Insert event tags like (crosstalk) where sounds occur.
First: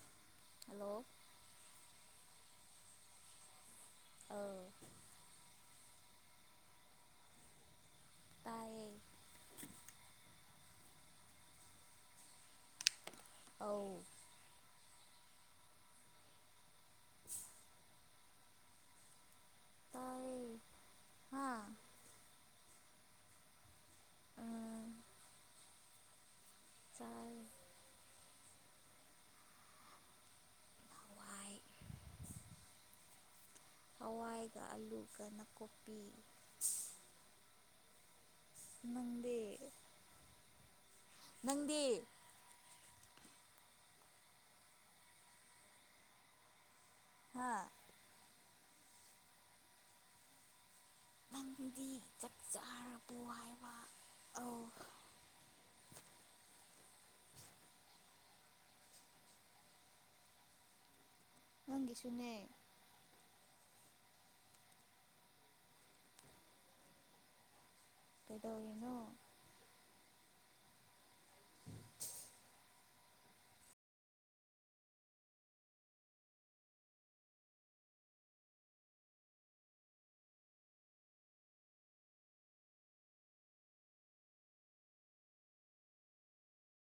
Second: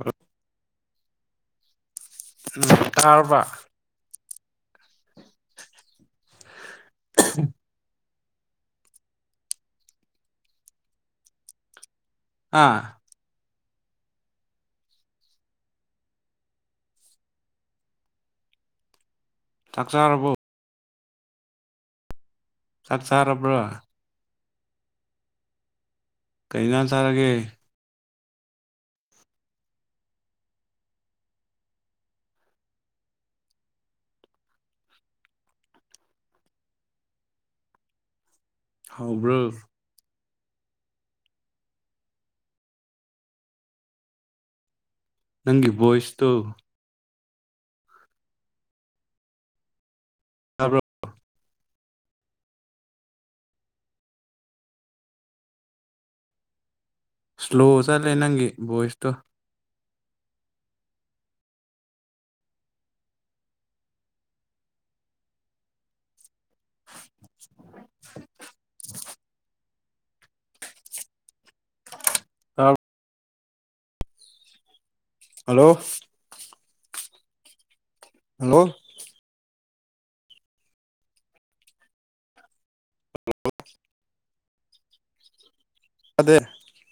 ꯑ ꯍꯂꯣ ꯀꯥꯔꯔꯕ ꯑ ꯎꯝ ꯇꯥꯏꯦ ꯑꯥ ꯑ ꯆꯥꯛ ꯆꯥꯔꯕꯣ ꯇꯥꯏꯌꯦ ꯍꯥ ꯆꯠ ꯁꯥꯔꯕ꯭ꯔꯣ ꯑꯥ ꯀꯔꯤꯅꯥ ꯆꯥꯏ ꯇꯥꯔꯒꯦ ꯍꯋꯥꯏ ꯍꯋꯥꯏꯒ ꯑꯂꯨꯒ ꯅꯥꯀꯨꯞꯄꯤ ꯅꯪꯗꯤ ꯍꯥꯎꯕ꯭ꯔꯣ ꯅꯪꯗꯤ ꯅꯪ ꯏ ꯣꯣꯏꯁꯇꯣ ꯍꯥ꯫ ꯇꯥꯕꯔꯣ꯫ ꯗꯤ ꯆꯥꯛ ꯆꯥꯔꯕꯨ ꯍꯥꯏꯕ ꯑꯧ ꯏꯁꯂꯣ ꯆꯠꯂꯦ ꯅꯪꯒꯤ ꯕꯣꯏꯁꯇꯣ꯫ ꯅꯪꯒꯤꯁꯨꯅꯦ꯫ ꯀꯩꯗꯧꯔꯤꯅꯣ꯫ ꯍꯜꯂꯣ꯫ ꯍꯜꯂꯣ꯫ (inaudible) (unintelligible)